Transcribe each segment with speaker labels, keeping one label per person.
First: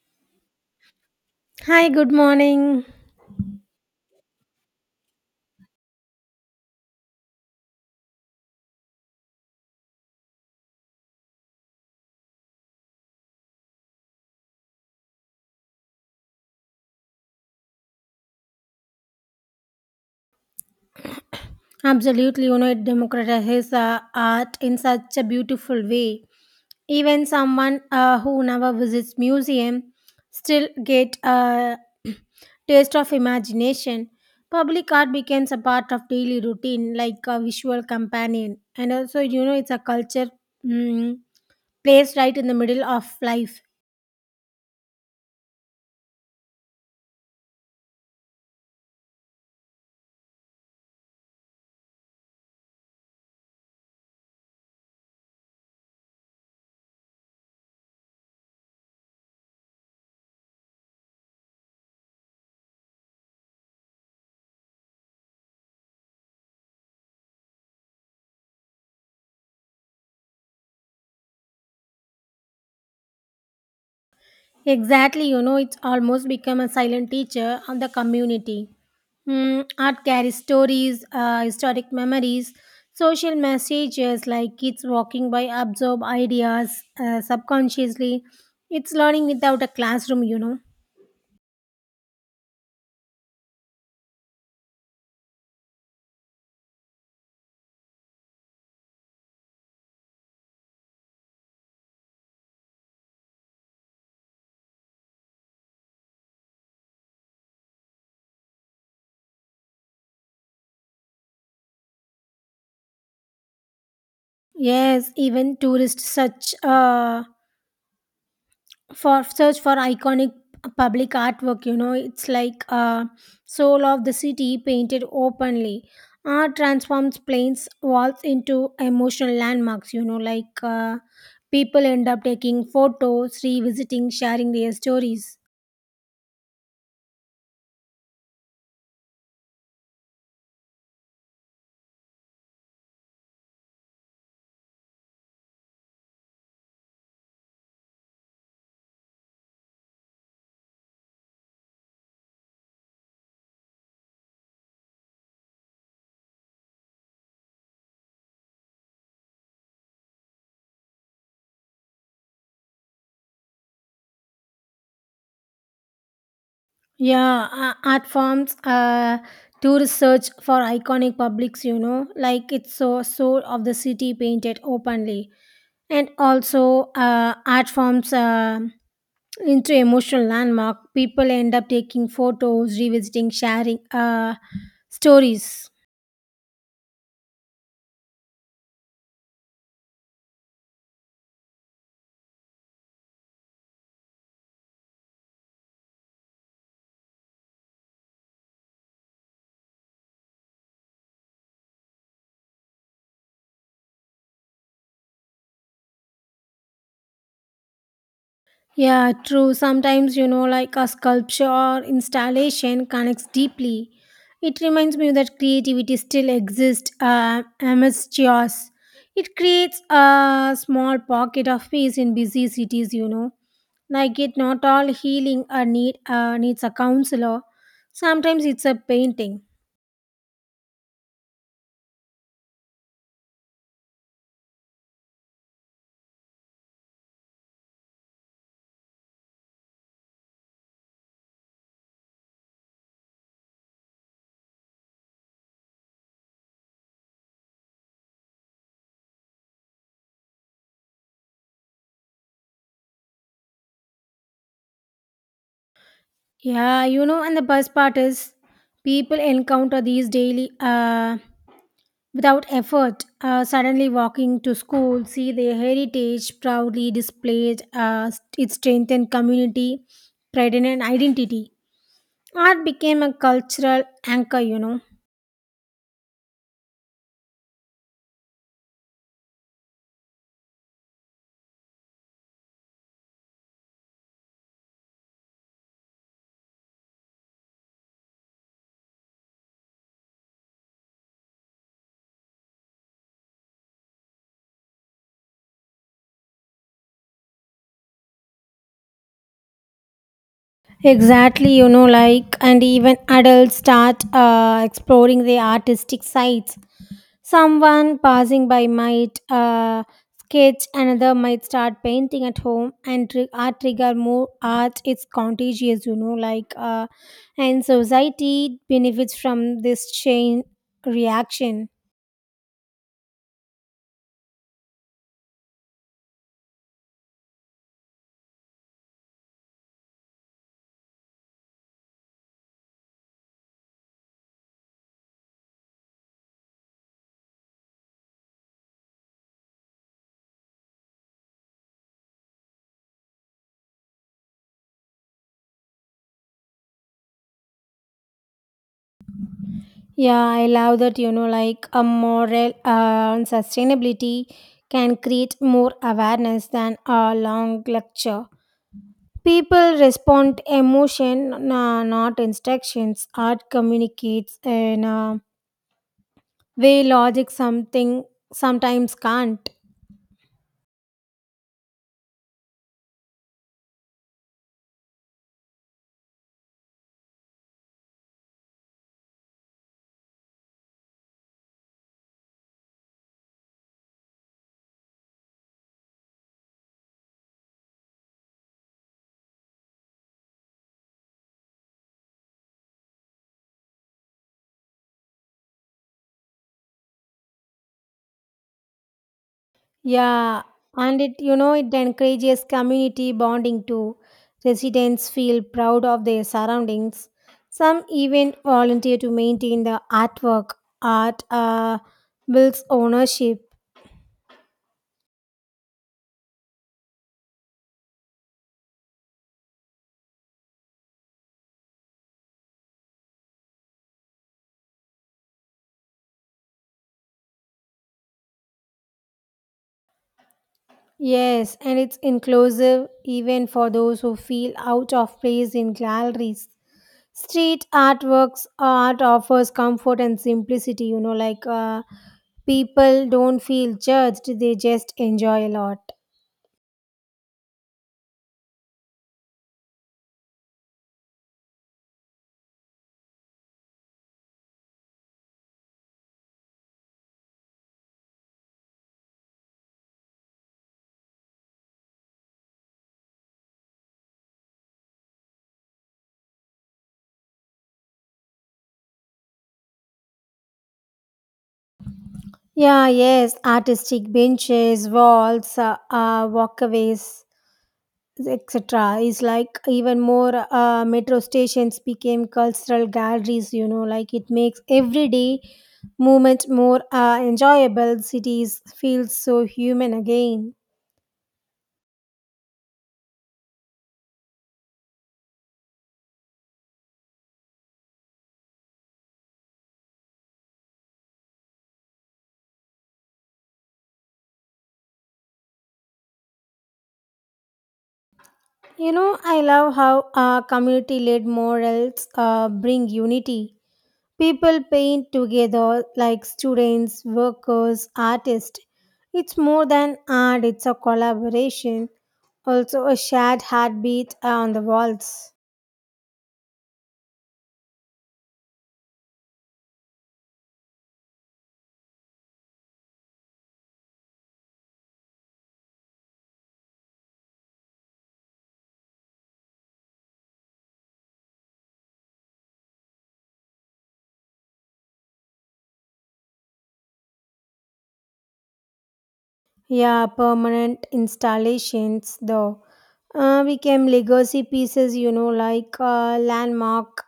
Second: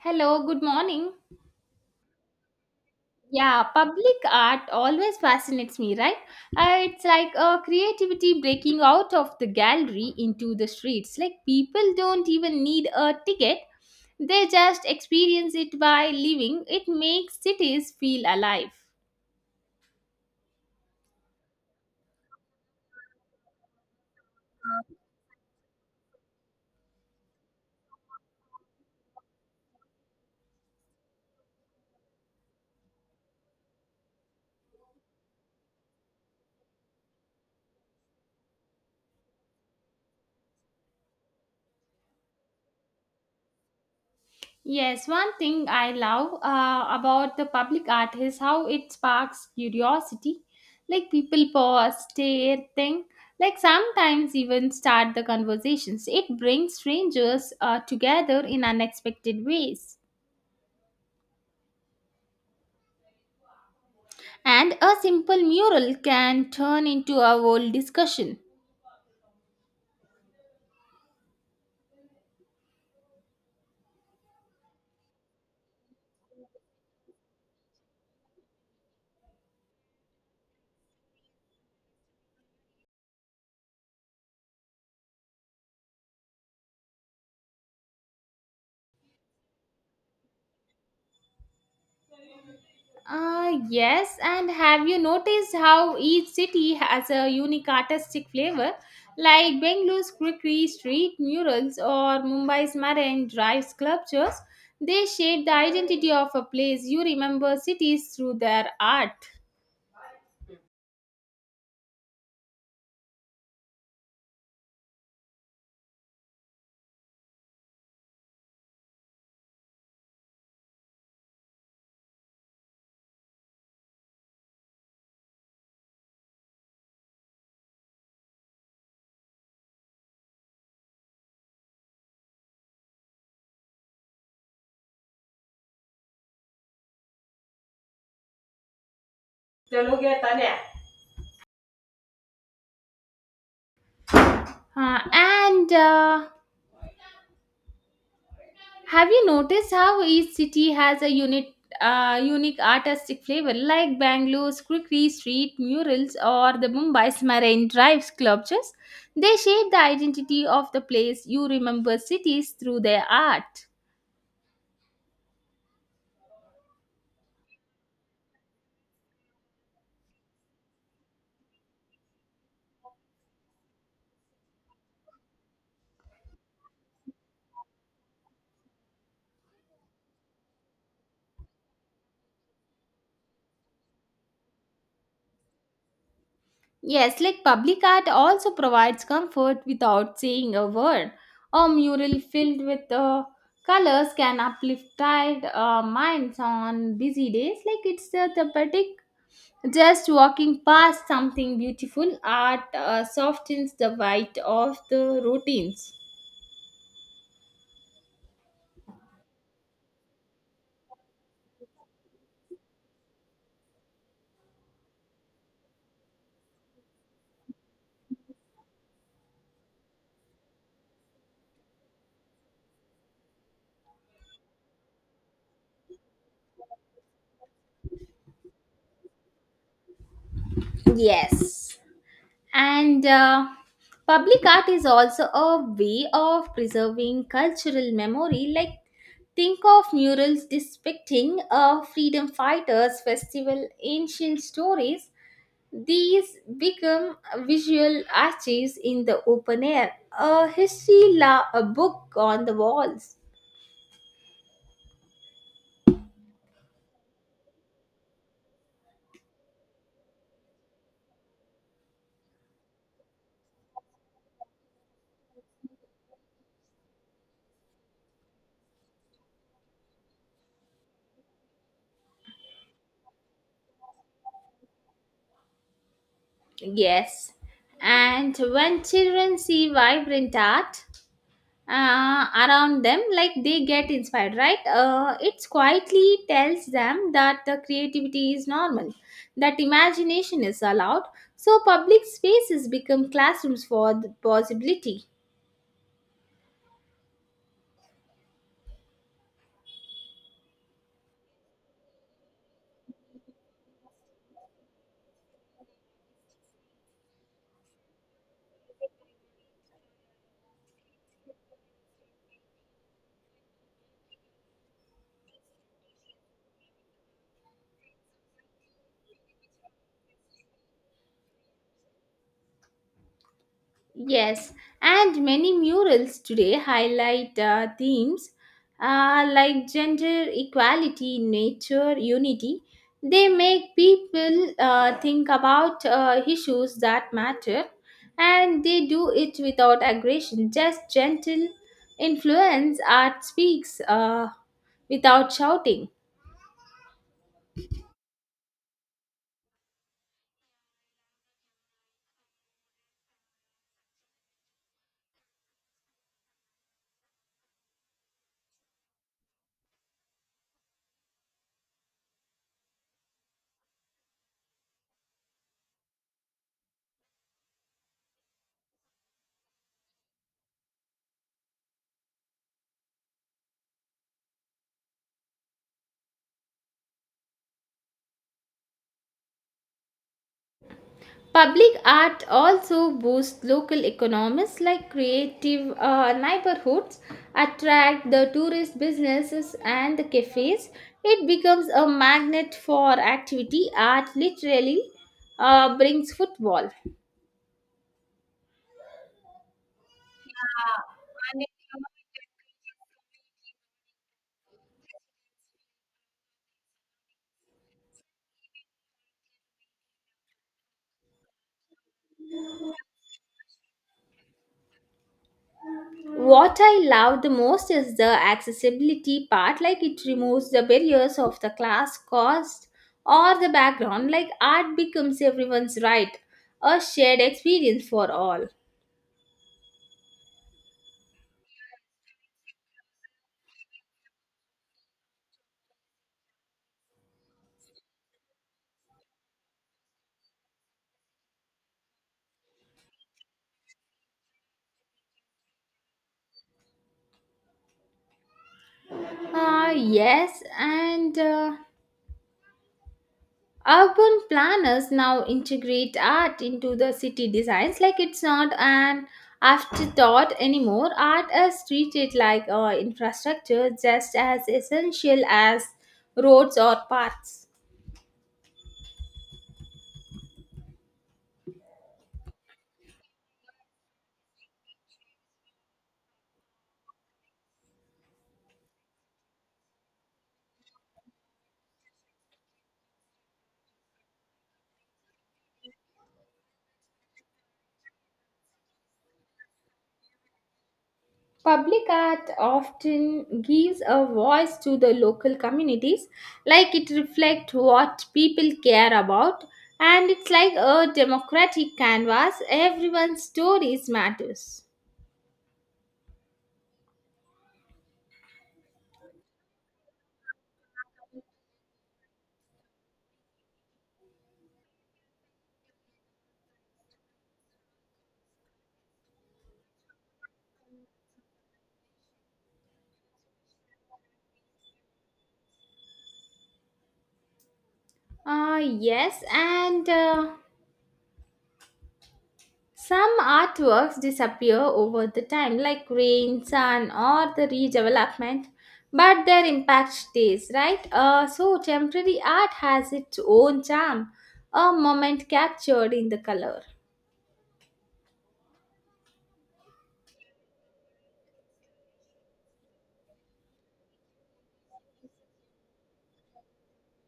Speaker 1: Hello, good morning.
Speaker 2: Hi, good morning.
Speaker 1: Yeah, public art always fascinates me, right? It's like a creativity breaking out of the gallery into the streets. Like people don't even need a ticket, they just experience it by living. It makes cities feel alive.
Speaker 2: Absolutely, you know, it democratizes art in such a beautiful way. Even someone who never visits museum still get a taste of imagination. Public art becomes a part of daily routine, like a visual companion, and also you know it's a culture mm, placed right in the middle of life.
Speaker 1: Yes, one thing I love about the public art is how it sparks curiosity. Like people pause, stare, think, like sometimes even start the conversations. It brings strangers together in unexpected ways. And a simple mural can turn into a whole discussion.
Speaker 2: Exactly, you know, it's almost become a silent teacher of the community. Mm, art carries stories, historic memories, social messages like kids walking by absorb ideas subconsciously. It's learning without a classroom, you know.
Speaker 1: Yes, and have you noticed how each city has a unique artistic flavor? Like Bengalore's quirky street murals or Mumbai's marine drive sculptures, they shape the identity of a place. You remember cities through their art.
Speaker 2: Yes, even tourists such for search for iconic public artwork, you know, it's like soul of the city painted openly. Art transforms plains walls into emotional landmarks, you know, like people end up taking photos, revisiting, sharing their stories.
Speaker 1: And Have you noticed how each city has a unit, unique artistic flavor, like Bangalore's quirky Street murals or the Mumbai's Marine Drive sculptures? They shape the identity of the place. You remember cities through their art.
Speaker 2: Yeah, art forms to research for iconic publics, you know, like it's so soul of the city painted openly. And also art forms into emotional landmark, people end up taking photos, revisiting, sharing stories.
Speaker 1: Yes, like public art also provides comfort without saying a word. A mural filled with colors can uplift tired minds on busy days. Like it's the therapeutic. Just walking past something beautiful, art softens the bite of the routines.
Speaker 2: Yeah, true, sometimes, you know, like a sculpture or installation connects deeply. It reminds me that creativity still exists amidst chaos. It creates a small pocket of peace in busy cities, you know, like it not all healing or needs a counselor. Sometimes it's a painting.
Speaker 1: Yes. And Public art is also a way of preserving cultural memory. Like, think of murals depicting freedom fighters, festival, ancient stories. These become visual arches in the open air, a a book on the walls.
Speaker 2: Yeah, you know, and the best part is people encounter these daily without effort. Suddenly walking to school, see their heritage proudly displayed, it strengthened community, pride, and identity. Art became a cultural anchor, you know.
Speaker 1: Yes. And when children see vibrant art around them, like they get inspired, right? It quietly tells them that the creativity is normal, that imagination is allowed. So public spaces become classrooms for the possibility.
Speaker 2: Exactly, you know, like, and even adults start exploring their artistic sides. Someone passing by might sketch, another might start painting at home, and art trigger more art. It's contagious, you know, like, and society benefits from this chain reaction.
Speaker 1: Yes, and many murals today highlight themes like gender equality, nature, unity. They make people think about issues that matter and they do it without aggression. Just gentle influence art speaks without shouting.
Speaker 2: Yeah, I love that, you know, like a moral on sustainability can create more awareness than a long lecture. People respond emotion, not instructions. Art communicates in a way logic something sometimes can't.
Speaker 1: Public art also boosts local economies like creative neighborhoods, attract the tourist businesses and the cafes. It becomes a magnet for activity. Art literally brings football.
Speaker 2: Yeah, and it, you know, it encourages community bonding too. Residents feel proud of their surroundings. Some even volunteer to maintain the artwork. Art builds ownership.
Speaker 1: What I love the most is the accessibility part, like it removes the barriers of the class, cost, or the background. Like art becomes everyone's right, a shared experience for all.
Speaker 2: Yes, and it's inclusive even for those who feel out of place in galleries. Street artworks art offers comfort and simplicity, you know, like people don't feel judged, they just enjoy a lot.
Speaker 1: Yes, and urban planners now integrate art into the city designs like it's not an afterthought anymore. Art is treated like infrastructure just as essential as roads or paths.
Speaker 2: Yeah, yes, artistic benches, walls, walkways, etc. is like even more metro stations became cultural galleries, you know, like it makes everyday movement more enjoyable. Cities feel so human again.
Speaker 1: Public art often gives a voice to the local communities, like it reflects what people care about, and it's like a democratic canvas. Everyone's stories matters.
Speaker 2: You know, I love how community led morals bring unity. People paint together like students, workers, artists. It's more than art, it's a collaboration, also a shared heartbeat on the walls.
Speaker 1: Yes, and some artworks disappear over the time, like rain, sun, or the redevelopment, but their impact stays, right? So temporary art has its own charm, a moment captured in the color.
Speaker 2: Yeah, permanent installations though. Became legacy pieces, you know, like landmark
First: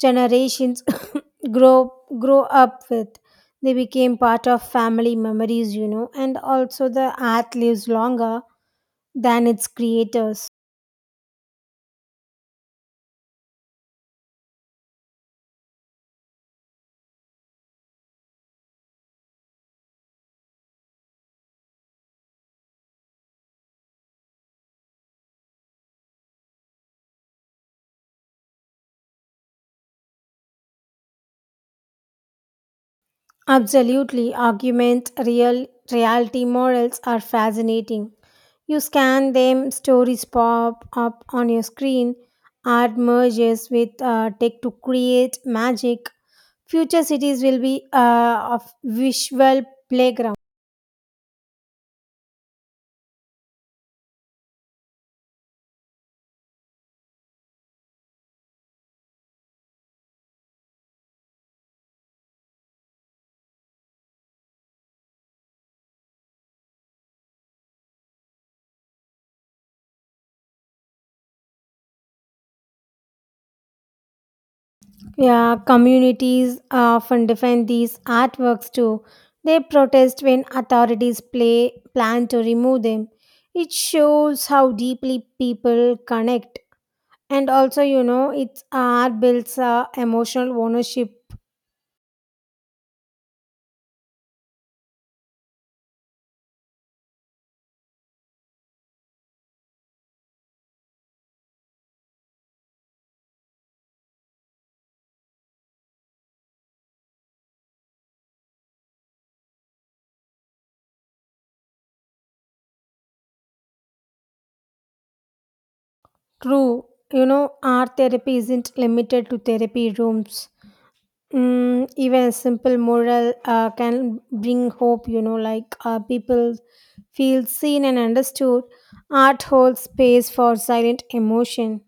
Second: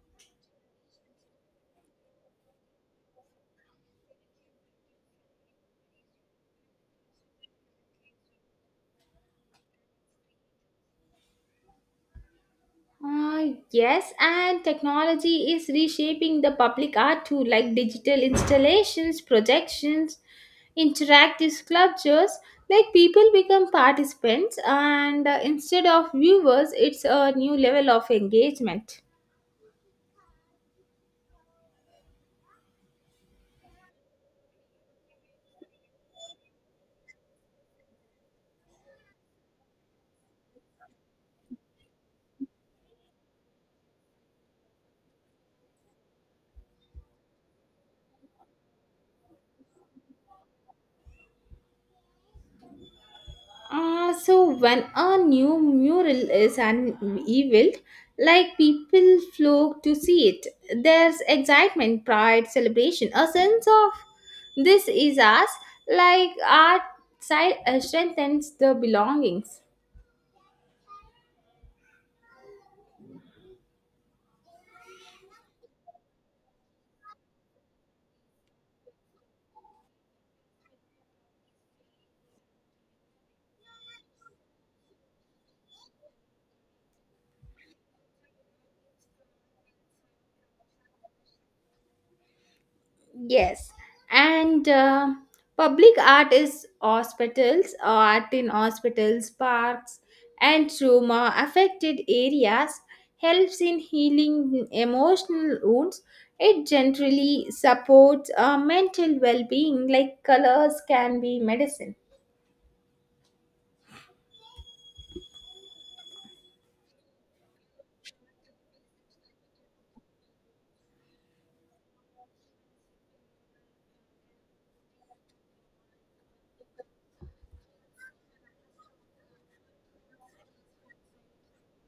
Speaker 2: generations grow grow up with. They became part of family memories, you know, and also the art lives longer than its creators.
Speaker 1: Yes, and technology is reshaping the public art too, like digital installations, projections, interactive sculptures. Like people become participants, and instead of viewers, it's a new level of engagement.
Speaker 2: Absolutely, argument real reality morals are fascinating. You scan them, stories pop up on your screen. Art merges with tech to create magic. Future cities will be a visual playground.
Speaker 1: So when a new mural is unveiled, like people flock to see it, there's excitement, pride, celebration, a sense of this is us, like art strengthens the belongings.
Speaker 2: Yeah, communities often defend these artworks too. They protest when authorities plan to remove them. It shows how deeply people connect. And also, you know, it's art builds emotional ownership.
Speaker 1: Yes, and public art is hospitals, art in hospitals, parks, and trauma affected areas helps in healing emotional wounds. It generally supports mental well being, like colors can be medicine.
Speaker 2: True, you know, art therapy isn't limited to therapy rooms. Mm, even a simple moral can bring hope, you know, like people feel seen and understood. Art holds space for silent emotion.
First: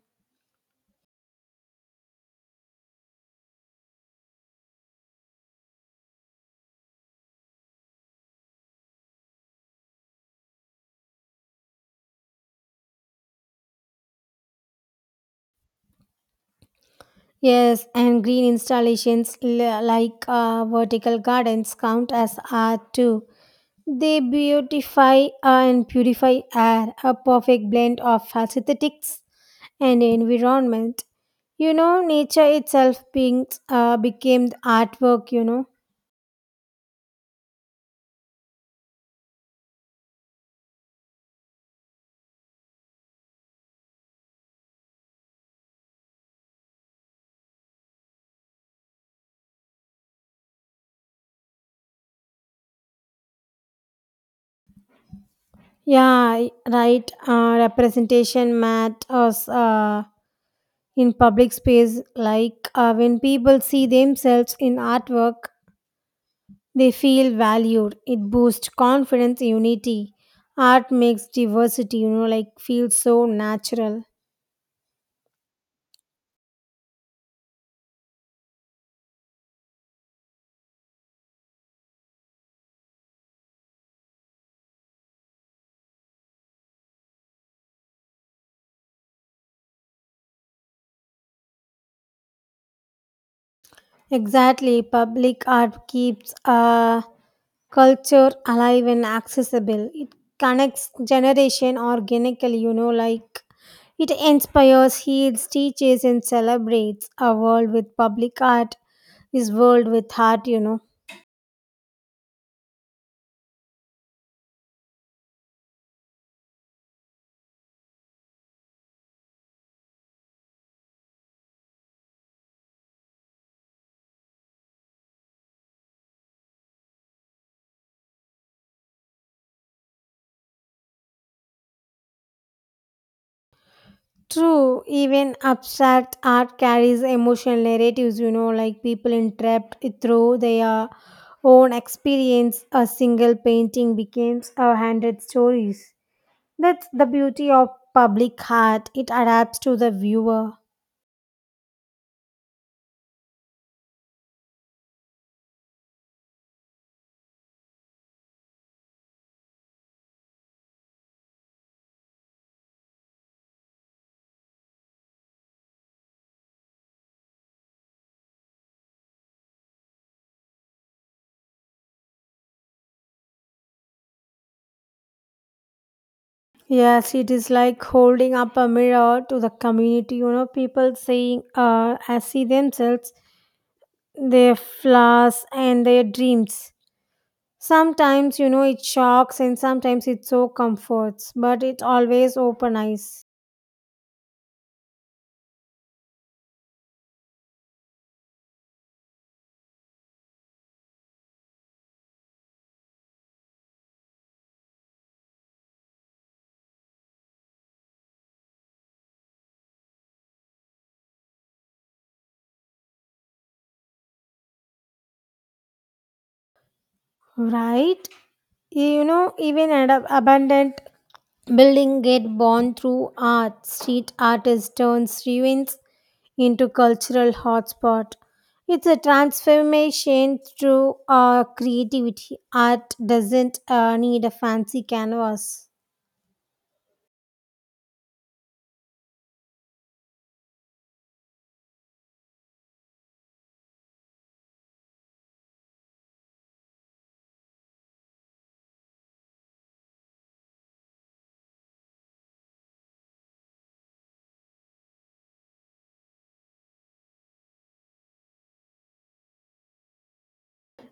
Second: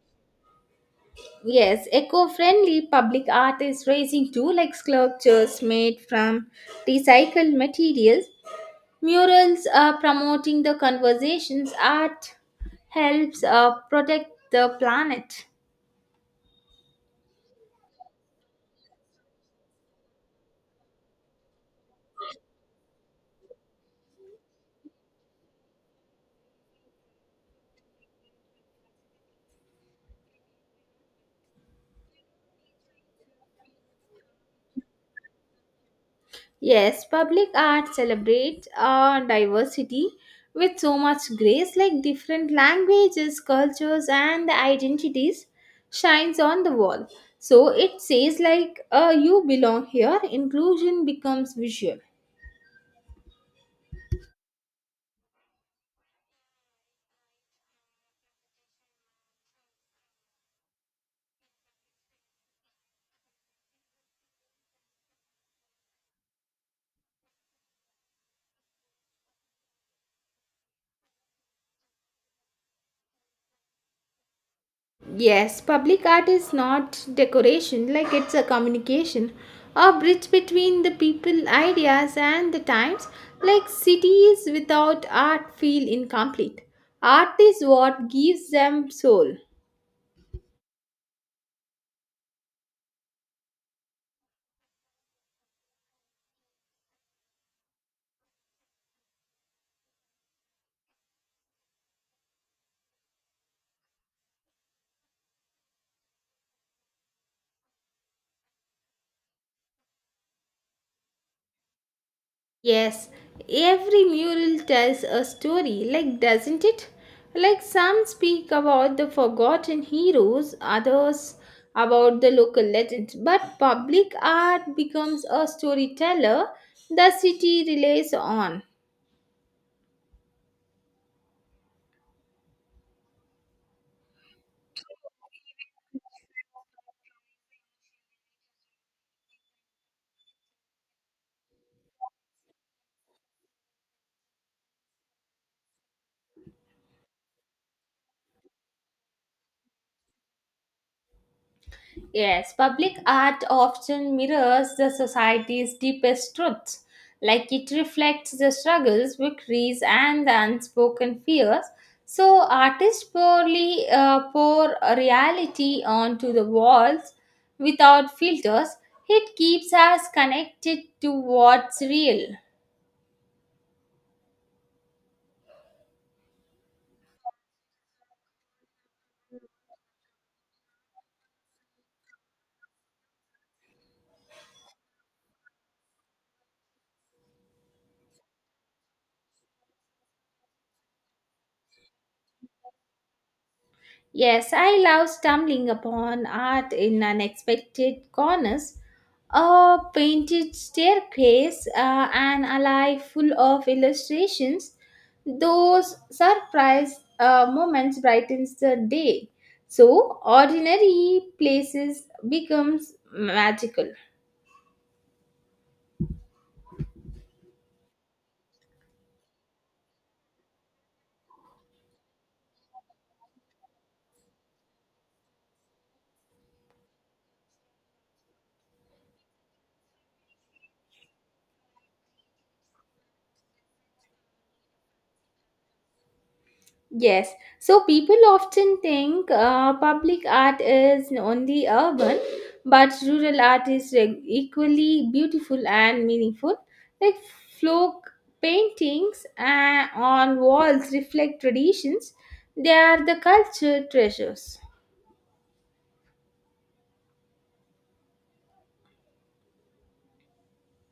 Speaker 1: Yes, eco-friendly public art is raising too, like sculptures made from recycled materials. Murals promoting the conversations art helps protect the planet.
Speaker 2: Yes, and green installations like vertical gardens count as art too. They beautify and purify air, a perfect blend of aesthetics and environment. You know, nature itself became the artwork, you know.
Speaker 1: Yes, public art celebrates diversity with so much grace, like different languages, cultures, and the identities shines on the wall. So it says like you belong here. Inclusion becomes visual.
Speaker 2: Yeah, right. Representation matters in public space. Like when people see themselves in artwork, they feel valued. It boosts confidence, unity. Art makes diversity, you know, like feel so natural.
Speaker 1: Yes, public art is not decoration, like it's a communication, a bridge between the people, ideas, and the times. Like cities without art feel incomplete. Art is what gives them soul.
Speaker 2: Exactly. Public art keeps culture alive and accessible. It connects generation organically, you know, like it inspires, heals, teaches, and celebrates. A world with public art is world with heart, you know.
Speaker 1: Yes, every mural tells a story, like doesn't it? Like some speak about the forgotten heroes, others about the local legends, but public art becomes a storyteller the city relies on.
Speaker 2: True, even abstract art carries emotional narratives, you know, like people entrapped through their own experience. A single painting becomes a hundred stories. That's the beauty of public art. It adapts to the viewer.
Speaker 1: Yes, public art often mirrors the society's deepest truths, like it reflects the struggles, victories, and the unspoken fears. So, artists poorly pour a reality onto the walls without filters. It keeps us connected to what's real.
Speaker 2: Yes, it is like holding up a mirror to the community, you know, people saying, I see themselves their flaws and their dreams. Sometimes, you know, it shocks and sometimes it so comforts, but it always open eyes,
Speaker 1: Yes, I love stumbling upon art in unexpected corners. A painted staircase, an alley full of illustrations. Those surprise moments brightens the day. So ordinary places becomes magical.
Speaker 2: right? You know, even an abundant building get born through art. Street artist turns ruins into cultural hotspot. It's a transformation through creativity. Art doesn't need a fancy canvas.
Speaker 1: Yes, so people often think public art is only urban, but rural art is equally beautiful and meaningful. Like folk paintings on walls reflect traditions, they are the culture treasures.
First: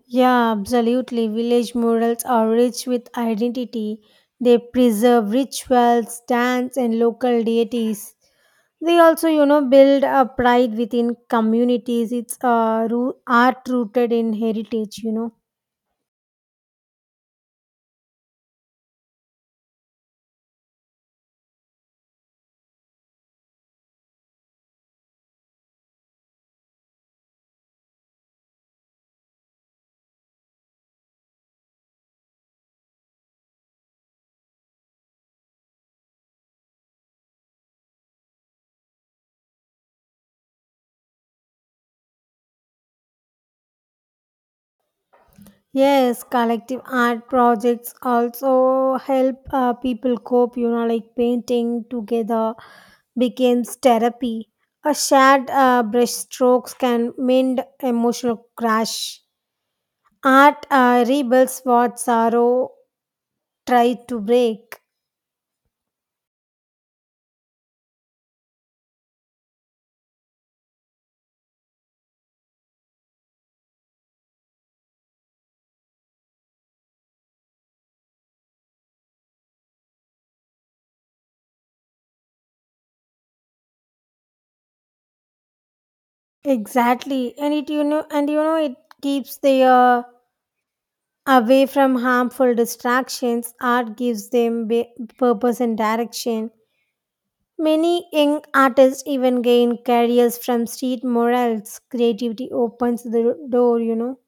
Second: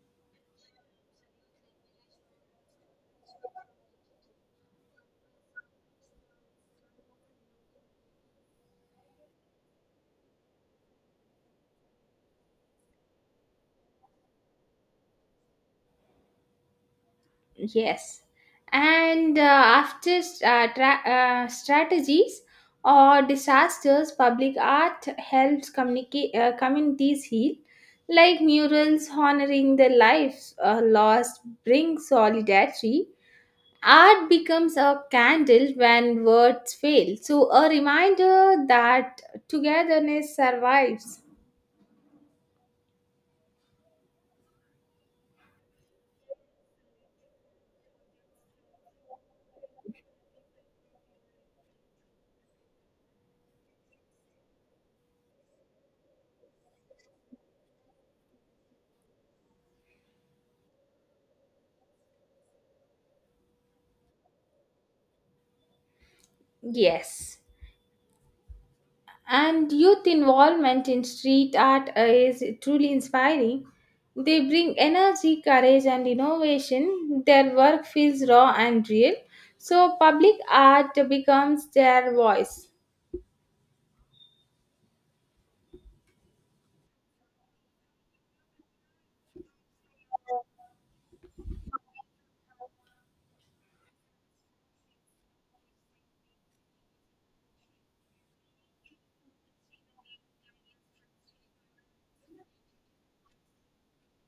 Speaker 2: Yeah, absolutely. Village murals are rich with identity. They preserve rituals, dance, and local deities. They also, you know, build a pride within communities. It's art rooted in heritage, you know.
Speaker 1: Yes. And after strategies or disasters, public art helps communities heal, like murals honoring the lives lost bring solidarity. Art becomes a candle when words fail, so a reminder that togetherness survives.
Speaker 2: Yes, collective art projects also help people cope, you know, like painting together becomes therapy. A shared brush strokes can mend emotional crash. Art rebuilds what sorrow tried to break.
Speaker 1: Yes. And youth involvement in street art is truly inspiring. They bring energy, courage, and innovation. Their work feels raw and real. So, public art becomes their voice.
Speaker 2: Exactly, and you know, it keeps the away from harmful distractions. Art gives them purpose and direction. Many young artists even gain careers from street morals. Creativity opens the door, you know.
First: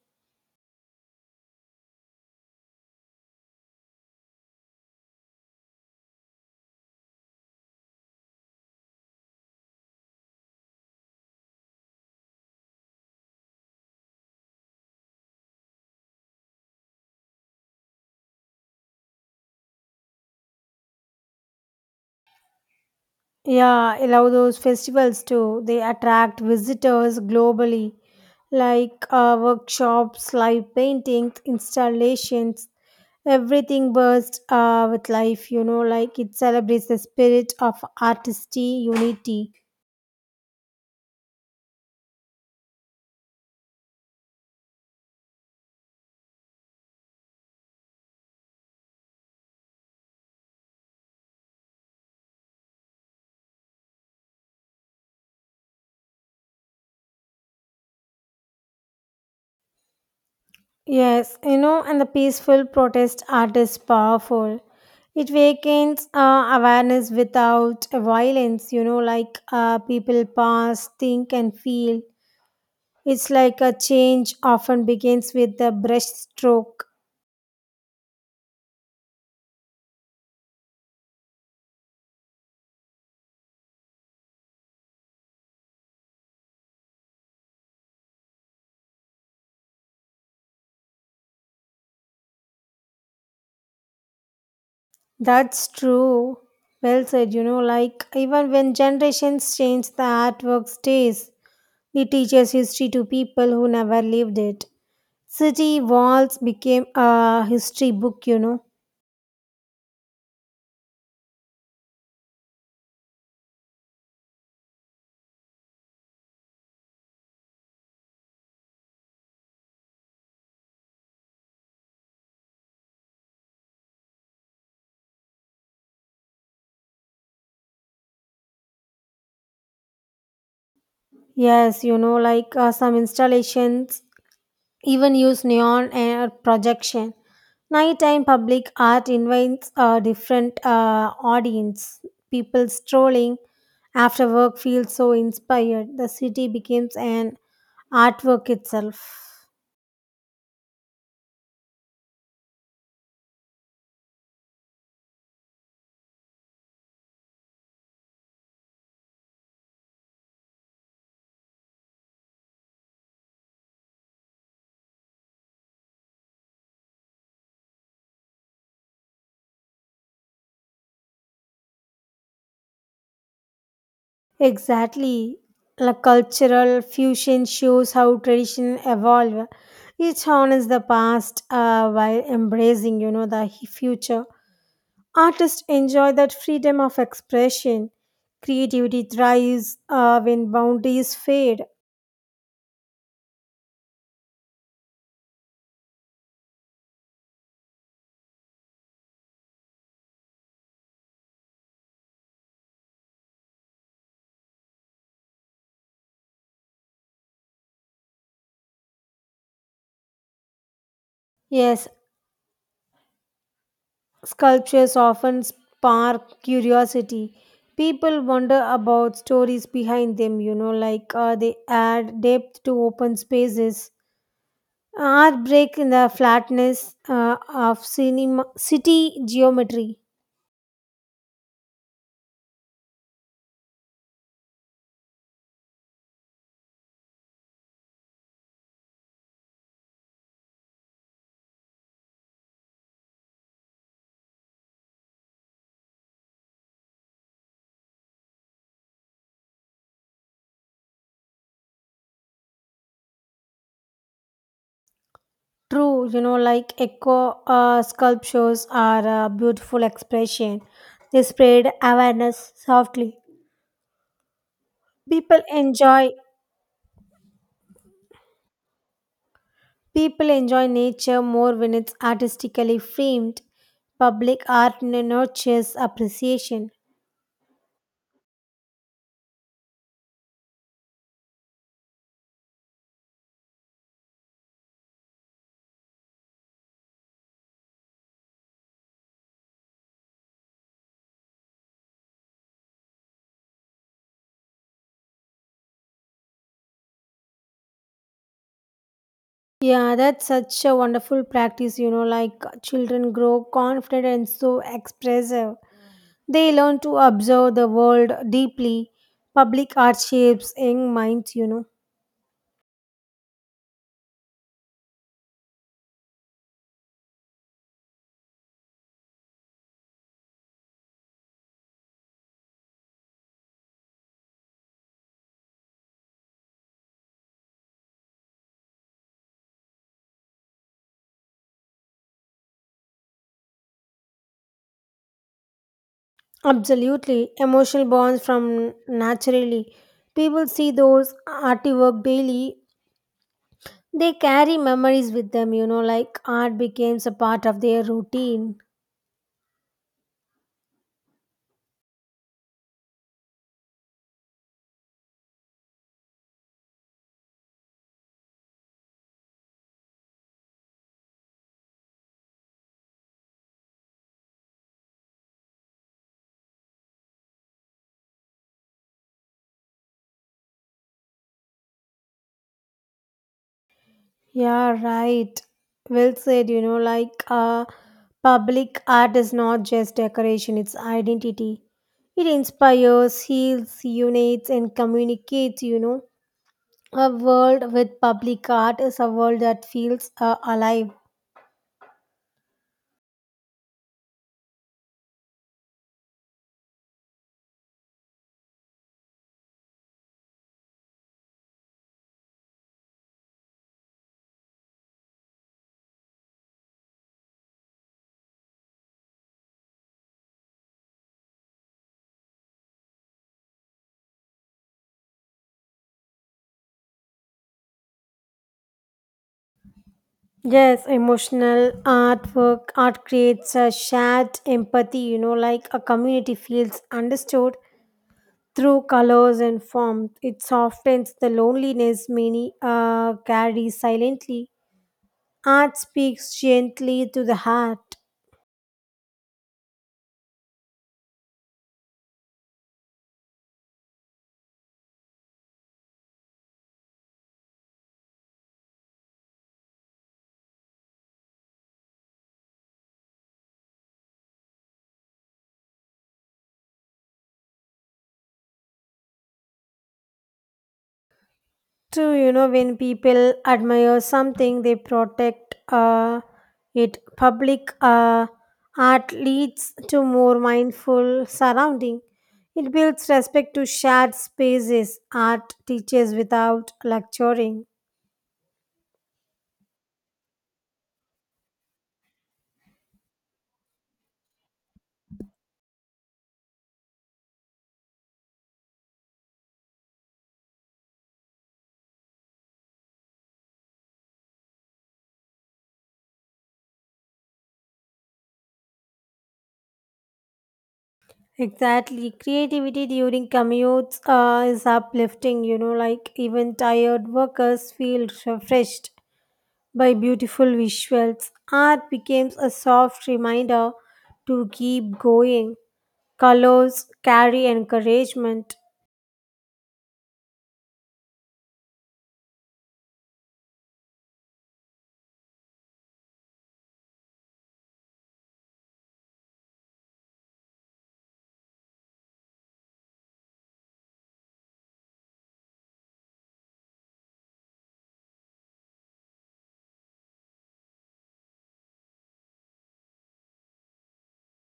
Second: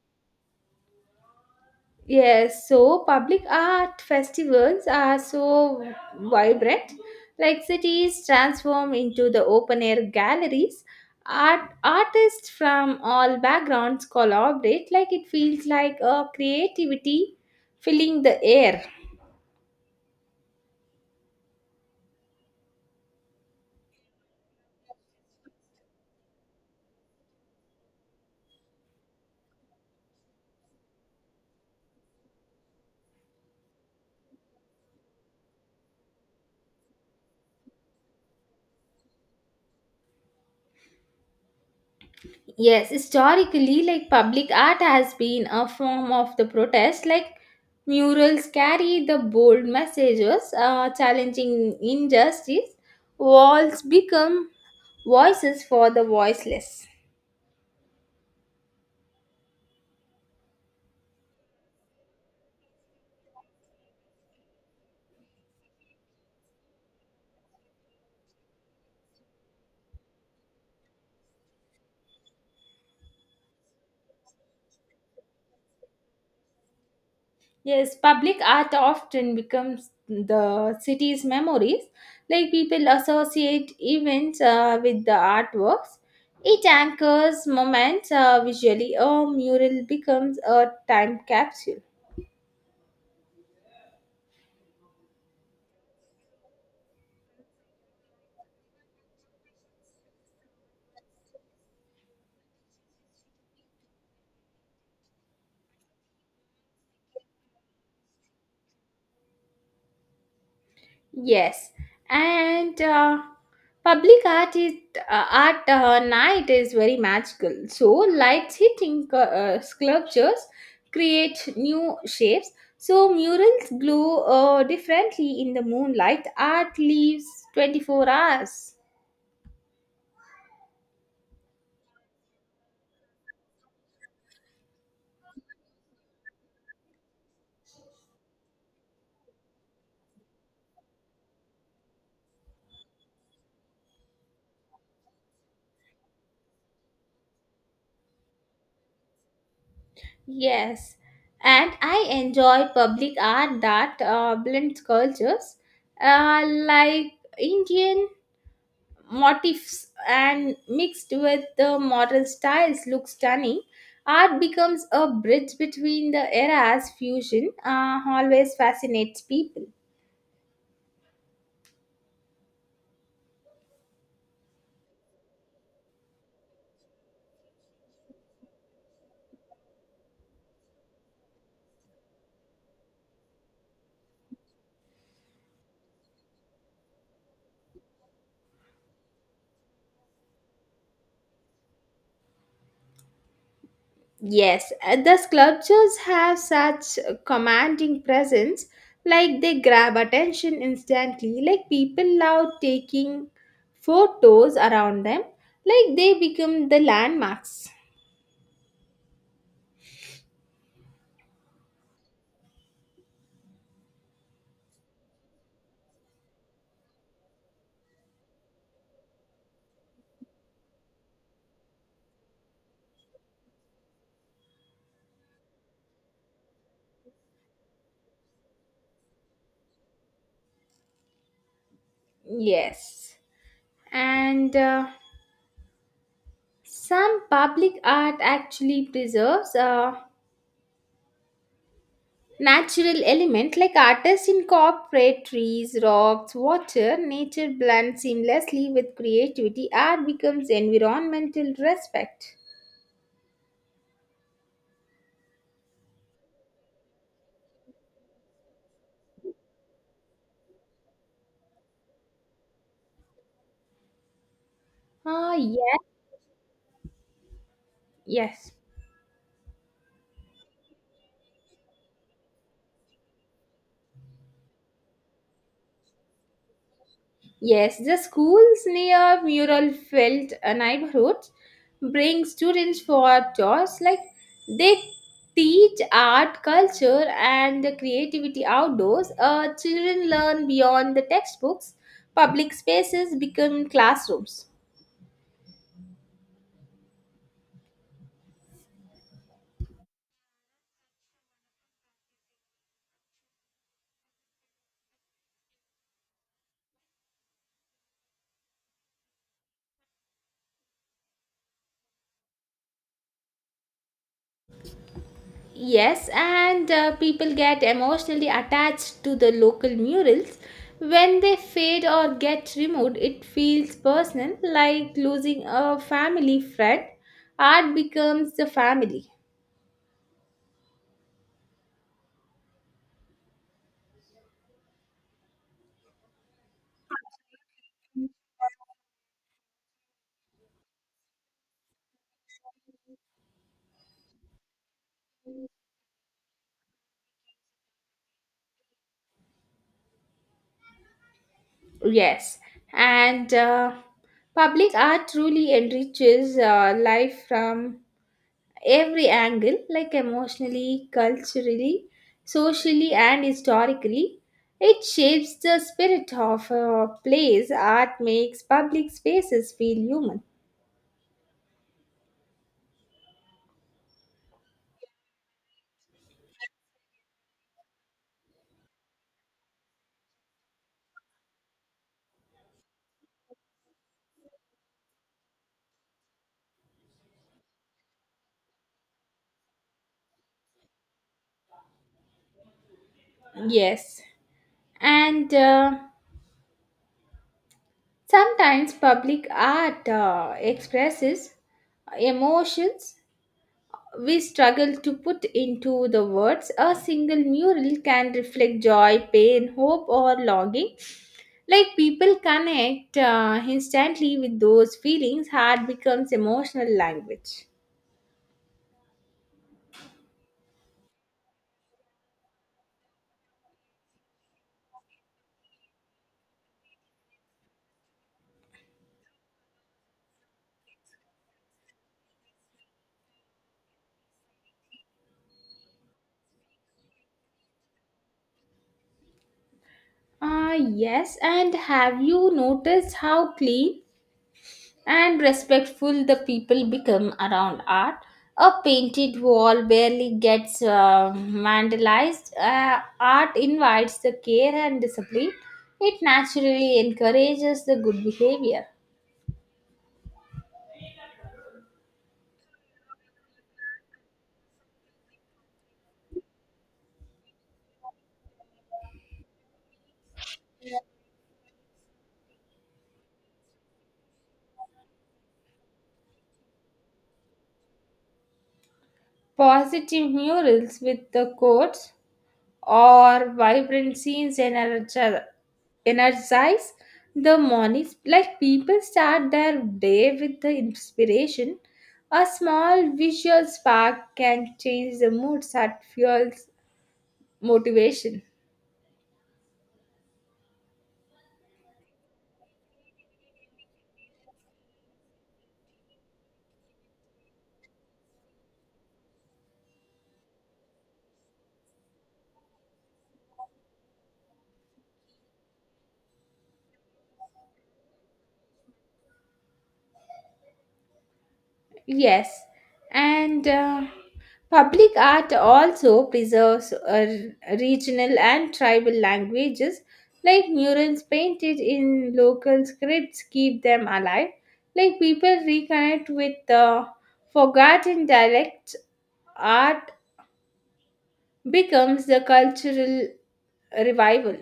Speaker 1: Yes, so public art festivals are so vibrant. Like cities transform into the open air galleries. Art artists from all backgrounds collaborate. Like it feels like a creativity filling the air.
Speaker 2: Yeah, allow those festivals too. They attract visitors globally, like workshops, live paintings, installations, everything bursts with life, you know, like it celebrates the spirit of artistry unity.
Speaker 1: Yes, historically, like public art has been a form of the protest. Like murals carry the bold messages, challenging injustice. Walls become voices for the voiceless.
Speaker 2: Yes, you know, and the peaceful protest art is powerful. It wakens awareness without violence, you know, like people pass, think, and feel. It's like a change often begins with the brush stroke.
Speaker 1: Yes, public art often becomes the city's memories. Like people associate events with the artworks. It anchors moments visually. A mural becomes a time capsule.
Speaker 2: That's true. Well said, you know, like even when generations change, the artwork stays. It teaches history to people who never lived it. City Walls became a history book, you know.
Speaker 1: Yes, and public art is art night is very magical. So lights hitting sculptures create new shapes. So murals glow differently in the moonlight. Art lives 24 hours.
Speaker 2: Yes, you know, like some installations even use neon or projection. Nighttime public art invites a different audience. People strolling after work feel so inspired. The city becomes an artwork itself.
Speaker 1: Yes, and I enjoy public art that blends cultures, like Indian motifs and mixed with the modern styles look stunning. Art becomes a bridge between the eras. Fusion always fascinates people.
Speaker 2: Exactly. The cultural fusion shows how tradition evolve. Each honors the past while embracing, you know, the future. Artists enjoy that freedom of expression. Creativity thrives when boundaries fade.
Speaker 1: Yes, the sculptures have such a commanding presence, like they grab attention instantly. Like people love taking photos around them, like they become the landmarks.
Speaker 2: Yes, sculptures often spark curiosity. People wonder about stories behind them, you know, like they add depth to open spaces. Art break in the flatness of cinema, city geometry.
Speaker 1: Yes, and. Some public art actually preserves a natural element like artists incorporate trees, rocks, water, nature blends seamlessly with creativity. Art becomes environmental respect.
Speaker 2: True, you know, like eco sculptures are a beautiful expression. They spread awareness softly.
Speaker 1: Ah,
Speaker 2: People
Speaker 1: yes,
Speaker 2: enjoy
Speaker 1: yes.
Speaker 2: people enjoy nature more when it's artistically framed. Public art nurtures appreciation.
Speaker 1: Yes, the schools near Mural Felt neighborhood bring students for tours like they teach art, culture, and creativity outdoors. Children learn beyond the textbooks. Public spaces become classrooms.
Speaker 2: Yeah, that's such a wonderful practice, you know, like children grow confident and so expressive. They learn to observe the world deeply. Public art shapes young minds, you know.
Speaker 1: Yes, and people get emotionally attached to the local murals. When they fade or get removed, it feels personal, like losing a family friend. Art becomes the family.
Speaker 2: Absolutely. Emotional bonds from naturally. People see those artwork daily. They carry memories with them, you know, like art becomes a part of their routine.
Speaker 1: Yes, and public art truly enriches life from every angle, like emotionally, culturally, socially, and historically. It shapes the spirit of a place. Art makes public spaces feel human.
Speaker 2: Yeah, right. Well said, you know, like public art is not just decoration, it's identity. It inspires, heals, unites, and communicates, you know. A world with public art is a world that feels alive.
Speaker 1: Yes. And Sometimes public art expresses emotions we struggle to put into the words. A single mural can reflect joy, pain, hope, or longing, like people connect instantly with those feelings. Heart becomes emotional language.
Speaker 2: Yes, emotional artwork, art creates a shared empathy, you know, like a community feels understood through colors and form. It softens the loneliness many carry silently. Art speaks gently to the heart.
Speaker 1: Ah, yes, and have you noticed how clean and respectful the people become around art? A painted wall barely gets vandalized. Uh, art invites the care and discipline, it naturally encourages the good behavior.
Speaker 2: True, you know, when people admire something, they protect it. Public art leads to more mindful surrounding. It builds respect to shared spaces. Art teaches without lecturing.
Speaker 1: Positive murals with the quotes or vibrant scenes energize the mornings. Like people start their day with the inspiration. A small visual spark can change the mood that fuels motivation.
Speaker 2: Exactly. Creativity during commutes is uplifting, you know, like even tired workers feel refreshed by beautiful visuals. Art becomes a soft reminder to keep going. Colors carry encouragement.
Speaker 1: Yes, and public art also preserves regional and tribal languages, like murals painted in local scripts keep them alive. Like people reconnect with the forgotten dialects, art becomes the cultural revival.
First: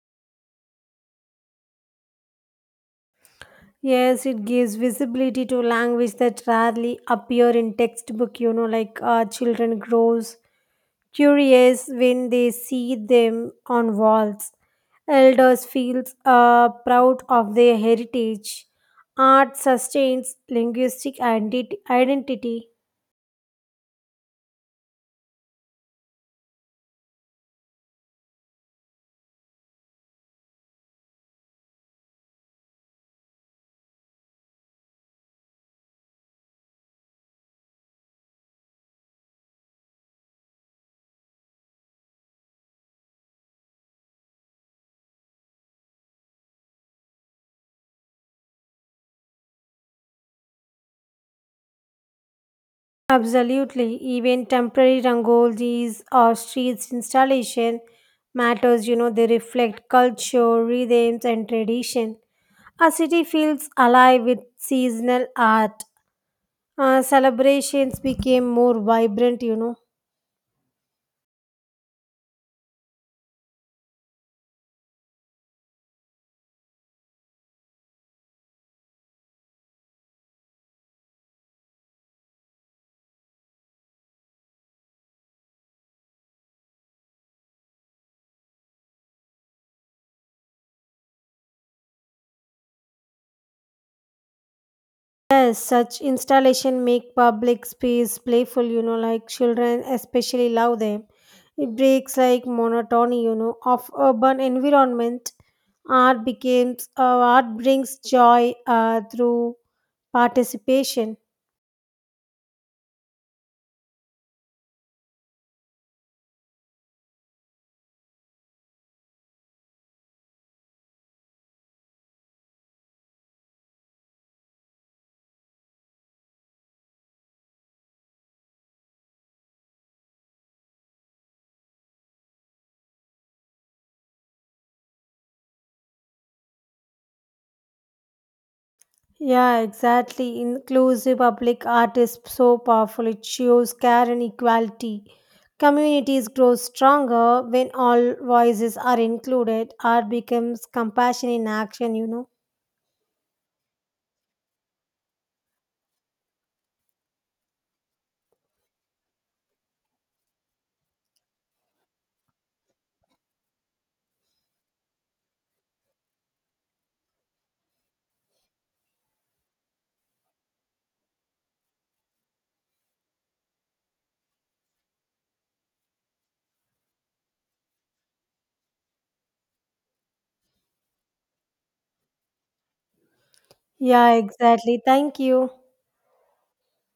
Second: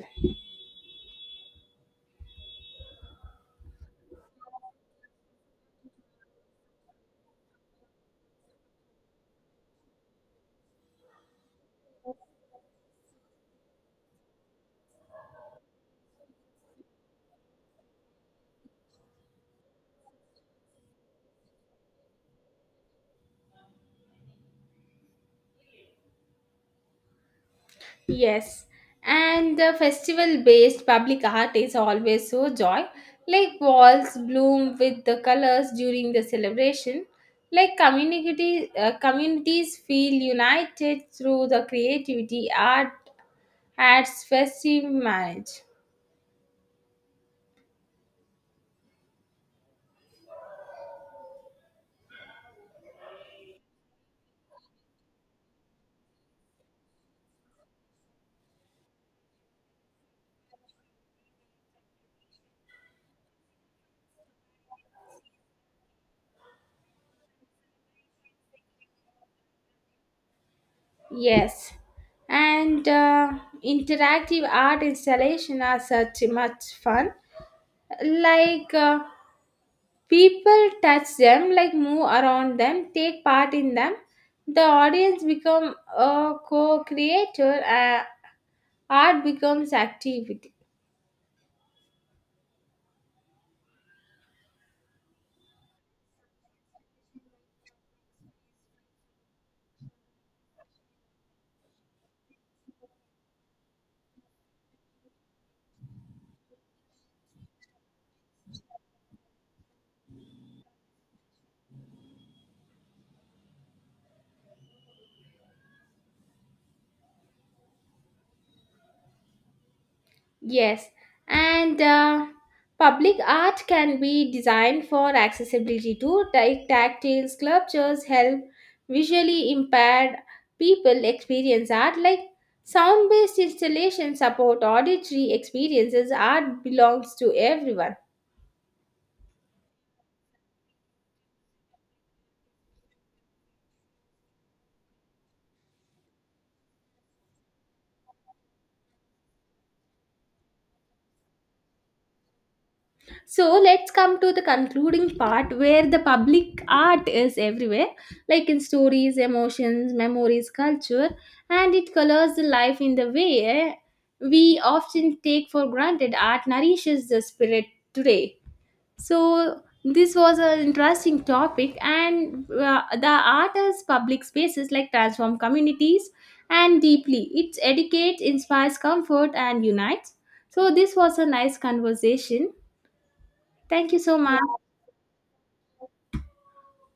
Speaker 2: Yes, it gives visibility to language that rarely appear in textbook, you know, like children grows curious when they see them on walls. Elders feels proud of their heritage. Art sustains linguistic identity.
Speaker 1: Yes, and the festival-based public art is always so joy. Like walls bloom with the colors during the celebration. Like communities feel united through the creativity, art, adds festive marriage.
Speaker 2: Absolutely. Even temporary rangolis or streets installation matters, you know, they reflect culture, rhythms and tradition. A city feels alive with seasonal art. Celebrations became more vibrant, you know.
Speaker 1: Yes, and interactive art installation are such much fun. Like, people touch them, like move around them, take part in them, the audience become a co-creator. Art becomes activity.
Speaker 2: Yes, such installation make public space playful, you know, like children especially love them. It breaks like monotony, you know, of urban environment. Art brings joy through participation.
Speaker 1: Yes, and public art can be designed for accessibility too, like tactile sculptures help visually impaired people experience art, like sound based installations support auditory experiences. Art belongs to everyone.
Speaker 2: Yeah, exactly. Inclusive public art is so powerful. It shows care and equality. Communities grow stronger when all voices are included. Art becomes compassion in action, you know.
Speaker 1: So let's come to the concluding part where the public art is everywhere, like in stories, emotions, memories, culture, and it colors the life in the way we often take for granted. Art nourishes the spirit today. So this was an interesting topic, and the art as public spaces like transform communities and deeply. It educates, inspires comfort, and unites. So this was a nice conversation. Thank you
Speaker 2: Yeah,
Speaker 1: so much.
Speaker 2: exactly. Thank you.